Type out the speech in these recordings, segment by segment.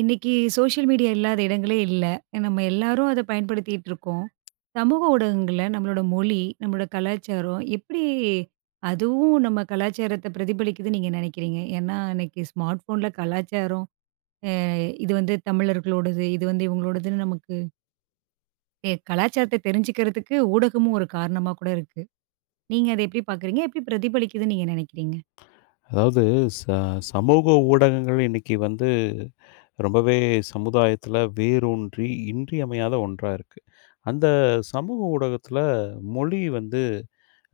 இன்னைக்கு social media இல்லாத இடங்களே இல்ல. நம்ம எல்லாரும் அத பயன்படுத்திட்டு இருக்கோம். சமூக ஊடகங்கள்ல நம்மளோட மொழி, நம்மளோட கலாச்சாரம் எப்படி அதுவும் நம்ம கலாச்சாரத்த பிரதிபலிக்குதுன்னு நீங்க நினைக்கிறீங்க? ஏன்னா இன்னைக்கு ஸ்மார்ட் ஃபோன்ல கலாச்சாரம், அ இது வந்து தமிழர்களோடது, இது வந்து இவங்களோடதுன்னு நமக்கு கலாச்சாரத்த தெரிஞ்சுக்கிறதுக்கு ஊடகமும் ஒரு காரணமா கூட இருக்கு. நீங்க அத எப்படி பார்க்குறீங்க? எப்படி பிரதிபலிக்குதுன்னு நீங்க நினைக்கிறீங்க? அதாவது, ச சமூக ஊடகங்கள் இன்னைக்கு வந்து ரொம்பவே சமுதாயத்துல வேரூன்றி இன்றியமையாத ஒன்றா இருக்கு. அந்த சமூக ஊடகத்துல மொழி வந்து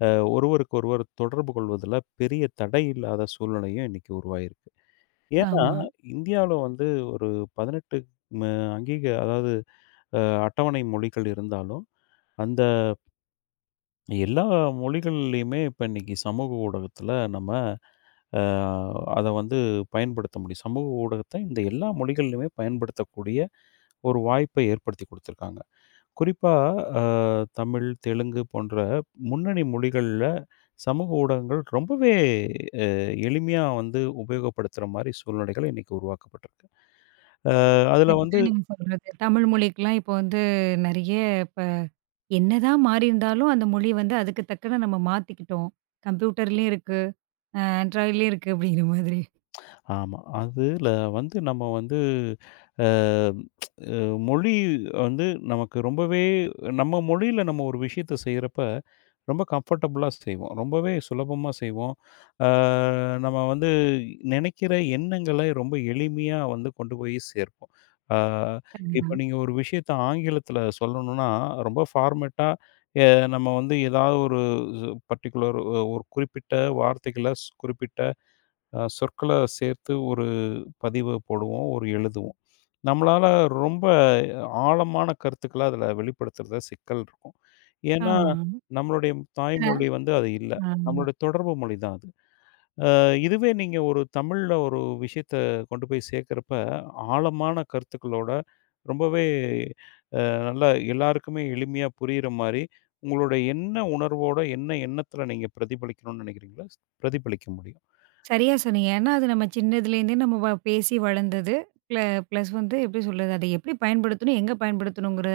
அ ஒருவருக்கு ஒருவர் தொடர்பு கொள்வதில பெரிய தடை இல்லாத சூழ்நிலையும் இன்னைக்கு உருவாயிருக்கு. ஏன்னா, ஆமா. இந்தியாவுல வந்து ஒரு 18 ம அதாவது அ அட்டவணை மொழிகள் இருந்தாலும், அந்த எல்லா மொழிகள்லையுமே இப்ப இன்னைக்கு சமூக ஊடகத்துல நம்ம அ அத வந்து பயன்படுத்த முடியும். சமூக ஊடகத்த இந்த எல்லா மொழிகள்லையுமே பயன்படுத்தக்கூடிய ஒரு வாய்ப்பை ஏற்படுத்தி குடுத்துருக்காங்க. குறிப்பா, அ தமிழ், தெலுங்கு போன்ற முன்னணி மொழிகள்ல சமூக ஊடகங்கள் ரொம்பவே அ எளிமையா வந்து உபயோகப்படுத்துற மாரி சூழ்நிலைகள் இன்னைக்கு உருவாக்கப்பட்டிருக்கு. அதுல கரெக்ட்டா வந்து. நீங்க சொல்றது. தமிழ் மொழிக்கெல்லாம் இப்போ வந்து நெறைய இப்ப என்னதான் மாறியிருந்தாலும், அந்த மொழி வந்து அதுக்கு தக்கன நம்ம மாத்திக்கிட்டோம். கம்ப்யூட்டர்லயும் இருக்கு, Androidலயும் இருக்கு அப்படிங்கிற மாதிரி. ஆமா. அதுல வந்து நம்ம வந்து அ அ மொழி வந்து நமக்கு ரொம்பவே, நம்ம மொழியில நம்ம ஒரு விஷயத்த செய்றப்ப, ரொம்ப கம்ஃபர்டபுளா செய்வோம். ரொம்பவே சுலபமா செய்வோம். அ நம்ம வந்து நினைக்கிற எண்ணங்களை ரொம்ப எளிமையா வந்து கொண்டு போய் சேர்ப்போம். அ கண்டிப்பா. இப்ப நீங்க ஒரு விஷயத்த ஆங்கிலத்துல சொல்லணும்னா, ரொம்ப ஃபார்மேட்டா, எ நம்ம வந்து ஏதாவது ஒரு பர்ட்டிகுலர், ஒரு குறிப்பிட்ட வார்த்தைகள, குறிப்பிட்ட சொற்கள சேர்த்து ஒரு பதிவு போடுவோம், ஒரு எழுதுவோம். நம்மளால ரொம்ப ஆழமான கருத்துக்கள அதில வெளிப்படுத்துறதுல சிக்கல் இருக்கும். ஏன்னா, ஆமா. நம்மளுடைய அ தாய்மொழி வந்து அது இல்ல. ஆ நம்மளுடைய தொடர்பு மொழி தான் அது. அ இதுவே நீங்க ஒரு தமிழ்ல ஒரு விஷயத்த கொண்டு போய் சேர்க்கிறப்ப, ஆழமான கருத்துக்களோட ரொம்பவே நல்லா எல்லாருக்குமே எளிமையா புரியிற மாரி, உங்களோட என்ன உணர்வோட, என்ன எண்ணத்தில நீங்க பிரதிபலிக்கணும்னு நினைக்கிறீங்களோ, பிரதிபலிக்க முடியும். சரியா சொன்னீங்க. ஏன்னா, அது நம்ம சின்னதுலேருந்தே நம்ம பேசி வளர்ந்தது. ப்ள ப்ளஸ் வந்து எப்படி சொல்றது, அதை எப்படி பயன்படுத்தணும், எங்க பயன்படுத்தணுங்கிற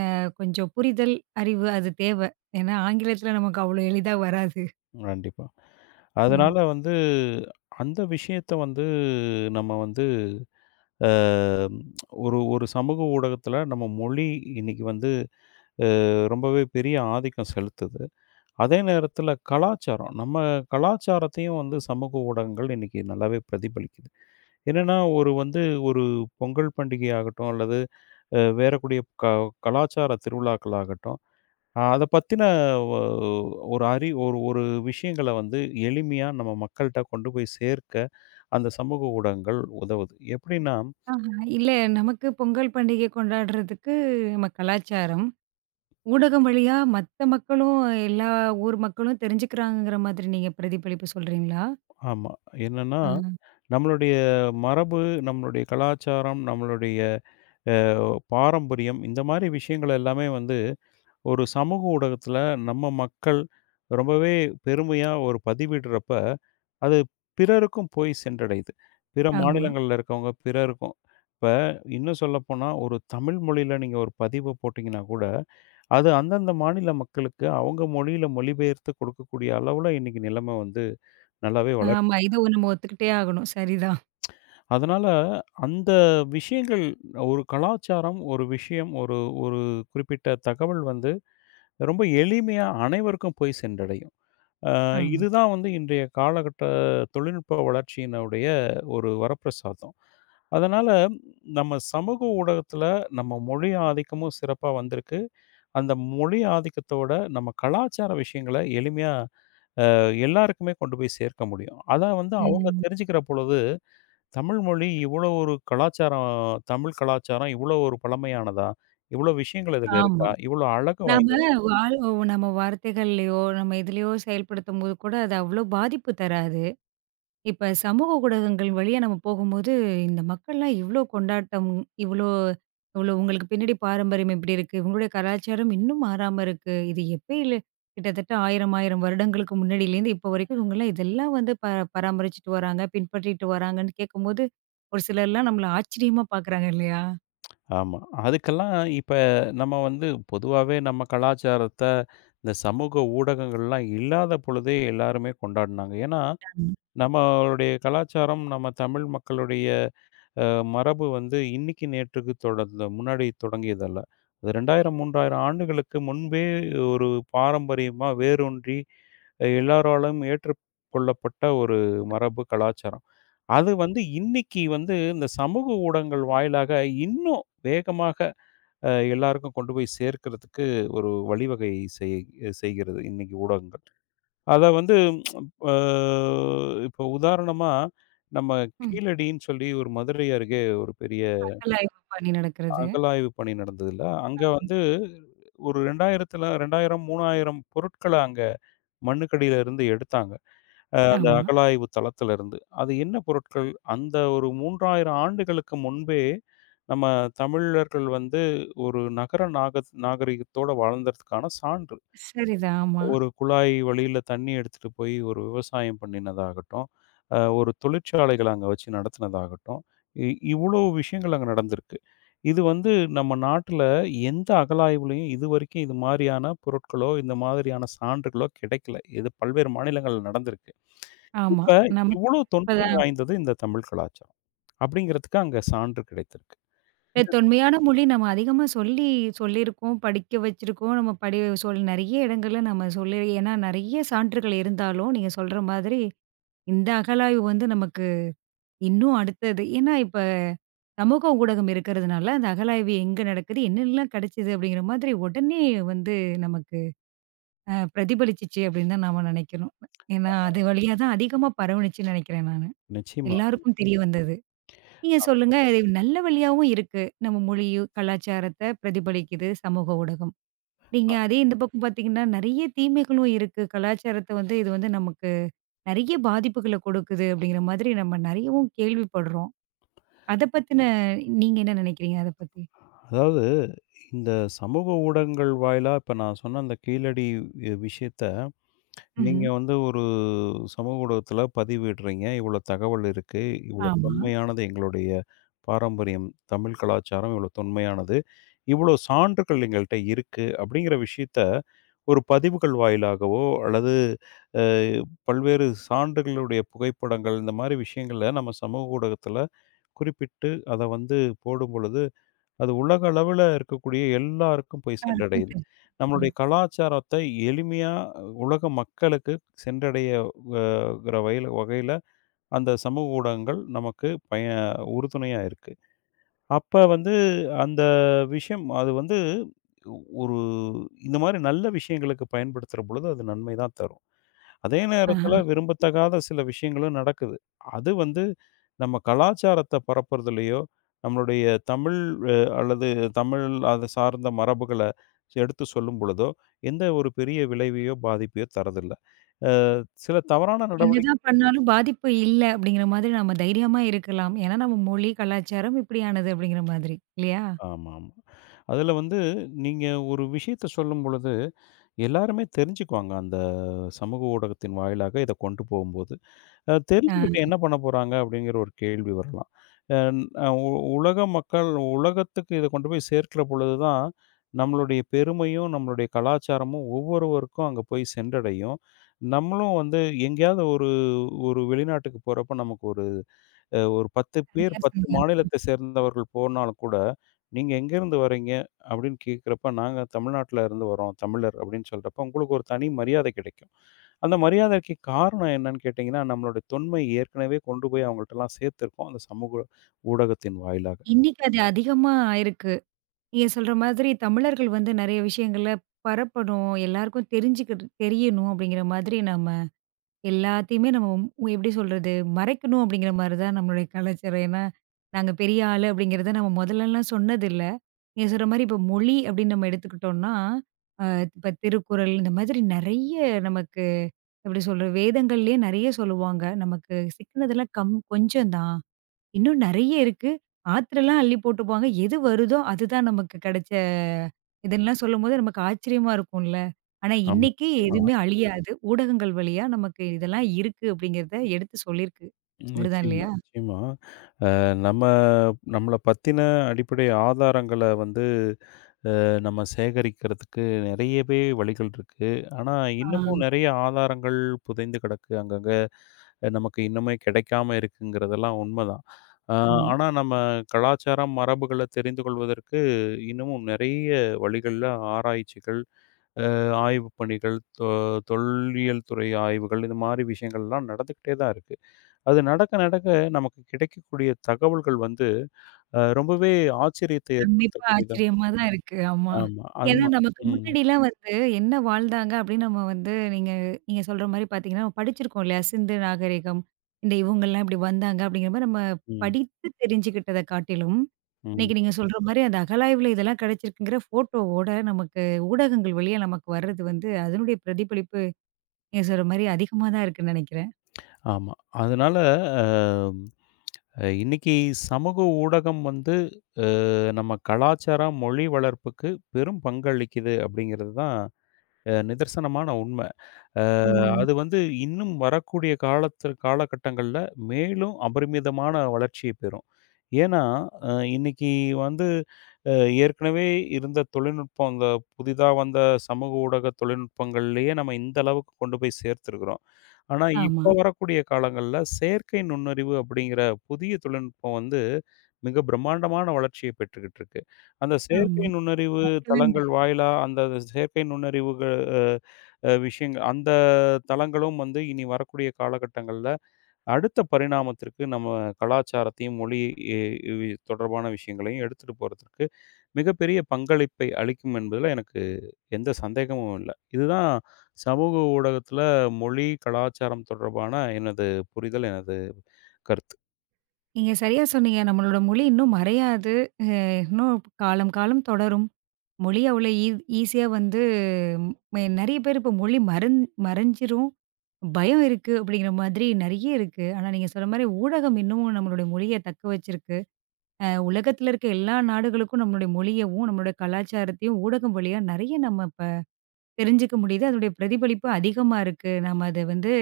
கொஞ்சம் புரிதல், அறிவு அது தேவ. ஏன்னா, ஆங்கிலத்தில நமக்கு அவ்வளோ எளிதா வராது. கண்டிப்பா. அ அதனால வந்து அந்த விஷயத்த வந்து நம்ம வந்து அ ஒரு ஒரு சமூக ஊடகத்தில நம்ம மொழி இன்னைக்கு வந்து அ ரொம்பவே பெரிய ஆதிக்கம் செலுத்துது. அதே நேரத்தில கலாச்சாரம், நம்ம கலாச்சாரத்தையும் வந்து சமூக ஊடகங்கள் இன்னைக்கு நல்லாவே பிரதிபலிக்குது. என்னன்னா, ஒரு வந்து ஒரு பொங்கல் பண்டிகை ஆகட்டும், அல்லது வேறக்கூடிய கலாச்சார திருவிழாக்கள் ஆகட்டும், அத பத்தின ஒ ஒரு ஒரு விஷயங்கள வந்து எளிமையா நம்ம மக்கள்ட்ட கொண்டு போய் சேர்க்க அந்த சமூக ஊடகங்கள் உதவுது. எப்படின்னா. இல்ல, நமக்கு பொங்கல் பண்டிகை கொண்டாடுறதுக்கு நம்ம கலாச்சாரம். ஊடகம் வழியா மத்த மக்களும், எல்லா ஊர் மக்களும் தெரிஞ்சுக்கிறாங்கங்கிற மாதிரி நீங்க பிரதிபலிப்பு சொல்றீங்களா? ஆமா. என்னன்னா, ஆ. நம்மளுடைய மரபு, நம்மளுடைய கலாச்சாரம், நம்மளுடைய அ பாரம்பரியம், இந்த மாரி விஷயங்கள் எல்லாமே வந்து ஒரு சமூக ஊடகத்தில நம்ம மக்கள் ரொம்பவே பெருமையா ஒரு பதிவிடுறப்ப, அது பிறருக்கும் போய் சென்றடையுது. பிற ஆமா. மாநிலங்கள்ல இருக்கவங்க பிறருக்கும். இப்ப இன்னும் சொல்லப்போனா, ஒரு தமிழ் மொழியில நீங்க ஒரு பதிவு போட்டீங்கன்னா கூட, அது அந்தந்த மாநில மக்களுக்கு அவங்க மொழியில மொழிபெயர்த்து கொடுக்கக்கூடிய அளவுல இன்னைக்கு நிலைமை வந்து நல்லாவே வளர்ச்சி. ஆமா. இத நம்ம ஒத்துக்கிட்டே ஆகணும். சரிதான். அதனால அந்த விஷயங்கள், ஒரு கலாச்சாரம், ஒரு விஷயம், ஒரு ஒரு குறிப்பிட்ட தகவல் வந்து ரொம்ப எளிமையா அனைவருக்கும் போய் சென்றடையும். அ ஆமா. இதுதான் வந்து இன்றைய காலகட்ட தொழில்நுட்ப வளர்ச்சியினுடைய ஒரு வரப்பிரசாதம். அதனால நம்ம சமூக ஊடகத்தில நம்ம மொழி ஆதிக்கமும் சிறப்பா வந்திருக்கு. அந்த மொழி ஆதிக்கத்தோட நம்ம கலாச்சார விஷயங்கள எளிமையா அ எல்லாருக்குமே கொண்டு போய் சேர்க்க முடியும். அத வந்து அவங்க ம். தெரிஞ்சுக்கிற பொழுது தமிழ் மொழி இவ்வளோ ஒரு கலாச்சாரம், தமிழ் கலாச்சாரம் இவ்வளோ ஒரு பழமையானதா? இவ்வளோ விஷயங்கள் இதில ஆமா. இருக்கா? இவ்வளோ அழகு நாம வாய்ந்ததா? வாழ் நம்ம வார்த்தைகள்லயோ, நம்ம எதுலயோ செயல்படுத்தும்போது கூட அது அவ்ளோ பாதிப்பு தராது. இப்ப சமூக ஊடகங்கள் வழியா நம்ம போகும்போது, இந்த மக்கள்லாம் இவ்ளோ கொண்டாட்டம், இவ்ளோ இவ்ளோ உங்களுக்கு பின்னாடி பாரம்பரியம் இப்படி இருக்கு. இவங்களுடைய கலாச்சாரம் இன்னும் மாறாம இருக்கு. இது எப்பயில கிட்டத்தட்ட 1000 1000 வருடங்களுக்கு முன்னாடியிலேருந்து இப்போ வரைக்கும் இவங்கலாம் இதெல்லாம் வந்து பராமரிச்சுட்டு வராங்க, பின்பற்றிட்டு வராங்கன்னு கேட்கும்போது, ஒரு சிலர்லாம் நம்மள ஆச்சரியமா பார்க்குறாங்க இல்லையா? ஆமா. அதுக்கெல்லாம் இப்ப நம்ம வந்து பொதுவாவே நம்ம கலாச்சாரத்த இந்த சமூக ஊடகங்கள்லாம் இல்லாத பொழுதே எல்லாருமே கொண்டாடுனாங்க. ஏன்னா, ஆமா. நம்மளுடைய கலாச்சாரம், நம்ம தமிழ் மக்களுடைய மரபு வந்து இன்னைக்கு நேற்றுக்கு தொடர்ந்த முன்னாடி தொடங்கியதல்ல. அது 2000 3000 ஆண்டுகளுக்கு முன்பே ஒரு பாரம்பரியமாக வேரூன்றி, எல்லாராலும் ஏற்றுக்கொள்ளப்பட்ட ஒரு மரபு கலாச்சாரம். அது வந்து இன்னைக்கு வந்து இந்த சமூக ஊடகங்கள் வாயிலாக இன்னும் வேகமாக, எல்லாருக்கும் கொண்டு போய் சேர்க்கிறதுக்கு ஒரு வழிவகை செய் செய்கிறது இன்னைக்கு ஊடகங்கள். அதை வந்து இப்போ உதாரணமாக நம்ம ம். கீழடின்னு சொல்லி ஒரு மதுரை அருகே ஒரு பெரிய அகழாய்வு பண்ணி நடக்கிறது. அகழாய்வு பணி நடந்ததுல, அங்க வந்து ஒரு 2000, 3000 பொருட்கள அங்க மண்ணுக்கடியில இருந்து எடுத்தாங்க. அந்த ஆமா. அகழாய்வு தளத்துல இருந்து. அது என்ன பொருட்கள்? அந்த ஒரு 3000 ஆண்டுகளுக்கு முன்பே, நம்ம தமிழர்கள் வந்து ஒரு நகர நாகரிகத்தோட வாழ்ந்ததற்கான சான்று. சரிதான். ஆமா, ஒரு குழாய் வழியில தண்ணி எடுத்துட்டு போய் ஒரு விவசாயம் பண்ணினதாகட்டும், ஒரு தொழிற்சாலைகள் அங்க வச்சு நடத்தினதாகட்டும், இ இவ்வளோ விஷயங்கள் அங்க நடந்திருக்கு. இது வந்து நம்ம நாட்டுல எந்த அகழாய்வுலயும் இதுவரைக்கும் இது மாரியான பொருட்களோ, இந்த மாதிரியான சான்றுகளோ கிடைக்கல. இது பல்வேறு மாநிலங்கள்ல நடந்திருக்கு. ஆமா. இப்ப நமக்கு இவ்வளோ தொன்மை வாய்ந்தது இந்த தமிழ் கலாச்சாரம். அப்படிங்கிறதுக்கு அங்க சான்று கிடைத்திருக்கு. இல்ல, தொன்மையான மொழி நம்ம அதிகமா சொல்லியிருக்கோம், படிக்க வச்சிருக்கோம். நம்ம படி சொல் நெறைய இடங்கள்ல நம்ம சொல்லி ஏன்னா நெறைய சான்றுகள் இருந்தாலும், நீங்க சொல்ற மாதிரி இந்த அகழாய்வு வந்து நமக்கு இன்னும் அடுத்தது. ஏன்னா இப்ப சமூக ஊடகம் இருக்கிறதுனால, அந்த அகழாய்வு எங்க நடக்குது, என்னெல்லாம் கிடைச்சது அப்படிங்கிற மாதிரி உடனே வந்து நமக்கு பிரதிபலிச்சிச்சு அப்படின்னு தான் நாம நெனைக்கிறோம். ஏன்னா அது வழியா தான் அதிகமா பரவுனுச்சுன்னு நெனைக்கிறேன் நானு. நிச்சயமா. எல்லாருக்கும் தெரிய வந்தது. நீங்க சொல்லுங்க. இது நல்ல வழியாவும் இருக்கு. நம்ம மொழியும், கலாச்சாரத்த பிரதிபலிக்குது சமூக ஊடகம். நீங்க அதே இந்த பக்கம் பார்த்தீங்கன்னா, நெறைய தீமைகளும் இருக்கு. கலாச்சாரத்த வந்து இது வந்து நமக்கு நெறைய பாதிப்புகள கொடுக்குது அப்படிங்கிற மாதிரி நம்ம நெறையவும் கேள்விப்படுறோம். அத பத்தின நீங்க என்ன நெனைக்கிறீங்க அத பத்தி? அதாவது, இந்த சமூக ஊடகங்கள் வாயிலா இப்ப நான் சொன்ன அந்த கீழடி விஷயத்த நீங்க ம்ஹ்ம். வந்து ஒரு சமூக ஊடகத்தில பதிவிடுறீங்க. இவ்வளோ தகவல் இருக்கு. இவ்வளோ ஆமா. தொன்மையானது எங்களுடைய பாரம்பரியம், தமிழ் கலாச்சாரம் இவ்வளோ தொன்மையானது. இவ்வளோ சான்றுகள் எங்கள்ட்ட இருக்கு. அப்படிங்கிற விஷயத்த ஒரு பதிவுகள் வாயிலாகவோ, அல்லது அ பல்வேறு சான்றுகளுடைய புகைப்படங்கள், இந்த மாரி விஷயங்கள நம்ம சமூக ஊடகத்தில குறிப்பிட்டு அத வந்து போடும்பொழுது, அது உலக அளவுல இருக்கக்கூடிய எல்லாருக்கும் போய் ஆ இருக்கும் சென்றடையுது. தெ ஆ. நம்மளுடைய கலாச்சாரத்த எளிமையா உலக மக்களுக்கு சென்றடைய அ கிற வகையில வகையில அந்த சமூக ஊடகங்கள் நமக்கு உறுதுணையா இருக்கு. அப்ப வந்து அந்த விஷயம் அது வந்து ஒரு இந்த மாரி நல்ல விஷயங்களுக்கு பயன்படுத்துற பொழுது அது நன்மை தான் தரும். அதே ஆஹா. நேரத்துல விரும்பத்தகாத சில விஷயங்களும் நடக்குது. அது வந்து நம்ம கலாச்சாரத்த பரப்புறதுலயோ, நம்மளுடைய தமிழ், அல்லது தமிழ் அது சார்ந்த மரபுகள எடுத்து சொல்லும் பொழுதோ, எந்த ஒரு பெரிய விளைவையோ, பாதிப்பையோ தரதில்ல. சில தவறான என்னதான் பண்ணாலும் பாதிப்பு இல்ல அப்படிங்கிற மாதிரி நம்ம தைரியமா இருக்கலாம். ஏன்னா நம்ம மொழி, கலாச்சாரம் இப்படியானது அப்படிங்கிற மாதிரி. இல்லையா? ஆமாமா. அதுல வந்து நீங்க ஒரு விஷயத்த சொல்லும் பொழுது எல்லாருமே தெரிஞ்சுக்குவாங்க. அந்த சமூக ஊடகத்தின் வாயிலாக இத கொண்டு போகும்போது. ஆ. தெரிஞ்சுக்கிட்டு என்ன பண்ண போறாங்க அப்படிங்கிற ஒரு கேள்வி வரலாம். அன் அ உ உலக மக்கள், உலகத்துக்கு இத கொண்டு போய் சேர்க்கிற பொழுது தான், நம்மளுடைய பெருமையும், நம்மளுடைய கலாச்சாரமும் ஒவ்வொருவருக்கும் அங்க போய் சென்றடையும். நம்மளும் வந்து எங்கேயாவது ஒரு ஒரு வெளிநாட்டுக்கு போறப்ப, நமக்கு ஒரு ஒரு 10 பேர், சரியா 10 சொன்னீங்க. மாநிலத்தை சேர்ந்தவர்கள் போனாலும் கூட, "நீங்க எங்கேருந்து வர்றீங்க?" அப்படின்னு கேட்கிறப்ப, "நாங்க தமிழ்நாட்டுல இருந்து வர்றோம். தமிழர்" அப்படின்னு சொல்றப்ப, உங்களுக்கு ஒரு தனி மரியாதை கிடைக்கும். அந்த மரியாதைக்கு காரணம் என்னன்னு கேட்டீங்கன்னா, நம்மளுடைய தொன்மை ஏற்கனவே கொண்டு போய் அவங்கள்ட்டலாம் சேர்த்துருக்கோம், அந்த சமூக ஊடகத்தின் வாயிலாக. இன்னைக்கு அது அதிகமா ஆயிருக்கு. நீங்க சொல்ற மாதிரி தமிழர்கள் வந்து நெறைய விஷயங்கள பரப்பணும், எல்லாருக்கும் தெரிஞ்சுக்கிட்டு தெரியணும் அப்படிங்கிற மாதிரி நம்ம எல்லாத்தையுமே நம்ம ம் எப்படி சொல்றது? மறைக்கணும் அப்படிங்கிற மாரி தான் நம்மளுடைய கலாச்சாரம். ஏன்னா, நாங்க பெரிய ஆளு அப்படிங்கிறத நம்ம முதல்லலாம் சொன்னதில்ல. நீங்க சொல்ற மாரி இப்போ மொழி அப்படின்னு நம்ம எடுத்துக்கிட்டோம்னா, அ இப்ப திருக்குறள் இந்த மாதிரி நெறைய நமக்கு எப்படி சொல்றது? வேதங்கள்லேயே நெறைய சொல்லுவாங்க. நமக்கு சிக்கினதெல்லாம் கொஞ்சம் தான். இன்னும் நெறைய இருக்கு. ஆத்திரலாம் அள்ளி போட்டுருப்பாங்க. எது வருதோ அதுதான் நமக்கு கிடைச்ச இதுன்லாம் சொல்லும்போது நமக்கு ஆச்சரியமா இருக்கும்ல. ஆனா ஆமா. இன்னைக்கு நிச்சயமா, எதுவுமே அழியாது. ஊடகங்கள் வழியா நமக்கு இதெல்லாம் இருக்கு அப்படிங்கிறத எடுத்து சொல்லிருக்கு. அப்படிதான் நிச்சயமா, இல்லையா? நிச்சயமா. நம்ம நம்மள பத்தின அடிப்படை ஆதாரங்கள வந்து நம்ம சேகரிக்கிறதுக்கு நிறையவே வழிகள் இருக்கு. ஆனா, ஆ. இன்னமும் நிறைய ஆதாரங்கள் புதைந்து கிடக்கு. அங்கங்க நமக்கு இன்னுமே கிடைக்காம இருக்குங்கிறதெல்லாம் உண்மதான். ஆ ஆமா. ஆனா நம்ம கலாச்சாரம், மரபுகள தெரிந்து கொள்வதற்கு இன்னமும் நிறைய வழிகள்ல ஆராய்ச்சிகள், ஆய்வு பணிகள், தொல்லியல் துறை ஆய்வுகள், இது மாரி விஷயங்கள்லாம் நடந்துக்கிட்டே தான் இருக்கு. அது நடக்க நடக்க நமக்கு கிடைக்கக்கூடிய தகவல்கள் வந்து ரொம்பவே ஆச்சரியத்தை கண்டிப்பா ஏற்படுத்தக்கூடியதா. ஆச்சரியமா தான் இருக்கு. ஆமா. ஆமா. ஏன்னா நமக்கு ம். முன்னாடிலாம் வந்து என்ன வாழ்ந்தாங்க அப்படின்னு நம்ம வந்து நீங்க நீங்க சொல்ற மாரி பார்த்தீங்கன்னா, நம்ம படிச்சிருக்கோம் இல்லையா? சிந்து நாகரிகம், இந்த இவங்கலாம் இப்படி வந்தாங்க அப்படிங்கிற மாரி நம்ம ம். படித்து தெரிஞ்சுக்கிட்டத காட்டிலும், ம். இன்னைக்கு நீங்க சொல்ற மாரி அந்த அகழாய்வுல இதெல்லாம் கிடைச்சிருக்குங்கிற ஃபோட்டோவோட நமக்கு ஊடகங்கள் வழியா நமக்கு வர்றது வந்து அதனுடைய பிரதிபலிப்பு நீங்க சொல்ற மாரி அதிகமா தான் இருக்குன்னு நெனைக்கிறேன். ஆமா. அதனால அ இன்னைக்கு சமூக ஊடகம் வந்து அ நம்ம கலாச்சாரம், மொழி வளர்ப்புக்கு பெரும் பங்களிக்குது அப்படிங்கிறது தான் நிதர்சனமான உண்மை. அ ம். அது வந்து இன்னும் வரக்கூடிய காலத்து காலகட்டங்கள்ல மேலும் அபரிமிதமான வளர்ச்சிய பெறும். ஏன்னா, அ இன்னைக்கு வந்து அ ஏற்கனவே இருந்த தொழில்நுட்பம், இந்த புதிதா வந்த சமூக ஊடக தொழில்நுட்பங்கள்லயே நம்ம இந்த அளவுக்கு கொண்டு போய் சேர்த்துருக்குறோம். ஆனா, ஆமா, இப்போ வரக்கூடிய காலங்கள்ல செயற்கை நுண்ணறிவு அப்படிங்கிற புதிய தொழில்நுட்பம் வந்து மிக பிரம்மாண்டமான வளர்ச்சிய பெற்றுக்கிட்டு இருக்கு. அந்த ஆமா. செயற்கை நுண்ணறிவு மறக்கவே தளங்கள் முடியாது. வாயிலா அந்த செயற்கை நுண்ணறிவுக அ அ விஷயங்கள், அந்த தளங்களும் வந்து இனி வரக்கூடிய காலகட்டங்கள்ல, அடுத்த பரிணாமத்திற்கு நம்ம கலாச்சாரத்தையும், மொழி இ இ தொடர்பான விஷயங்களையும் எடுத்துட்டு போறதற்கு மிகப்பெரிய பங்களிப்பை அளிக்கும் என்பதுல எனக்கு எந்த சந்தேகமும் இல்ல. இதுதான் சமூக ஊடகத்தில மொழி, கலாச்சாரம் தொடர்பான எனது புரிதல், எனது கருத்து. நீங்க சரியா சொன்னீங்க. நம்மளோட மொழி இன்னும் மறையாது. இன்னும் காலம் காலம் தொடரும். மொழி அவ்வளோ ஈ ஈஸியா வந்து நெறைய பேர் இப்போ மொழி மறந் மறைஞ்சிரும். பயம் இருக்கு அப்படிங்கிற மாதிரி நெறைய இருக்கு. ஆனா நீங்க சொன்ன மாரி ஊடகம் இன்னமும் நம்மளுடைய மொழிய தக்க வச்சிருக்கு. உலகத்தில இருக்க எல்லா நாடுகளுக்கும் நம்மளுடைய மொழியவும், நம்மளுடைய கலாச்சாரத்தையும் ஊடகம் வழியா நெறைய நம்ம இப்ப தெரிஞ்சுக்க முடியுது. அதனுடைய பிரதிபலிப்பு அதிகமா இருக்கு. நம்ம அத வந்து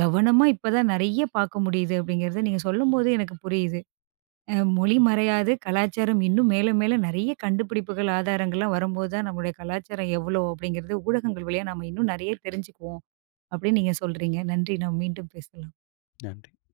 கவனமா இப்ப தான் நெறைய பார்க்க முடியுது அப்படிங்கிறத நீங்க சொல்லும்போது எனக்கு புரியுது. மொழி மறையாது, கலாச்சாரம் இன்னும் மேல மேல நெறைய கண்டுபிடிப்புகள், ஆதாரங்கள்லாம் வரும்போது தான் நம்முடைய கலாச்சாரம் எவ்வளோ அப்படிங்கிறது ஊடகங்கள் வழியா நம்ம இன்னும் நெறைய தெரிஞ்சுக்குவோம், அப்படின்னு நீங்க சொல்றீங்க. நன்றி. நம்ம மீண்டும் பேசலாம். நன்றி.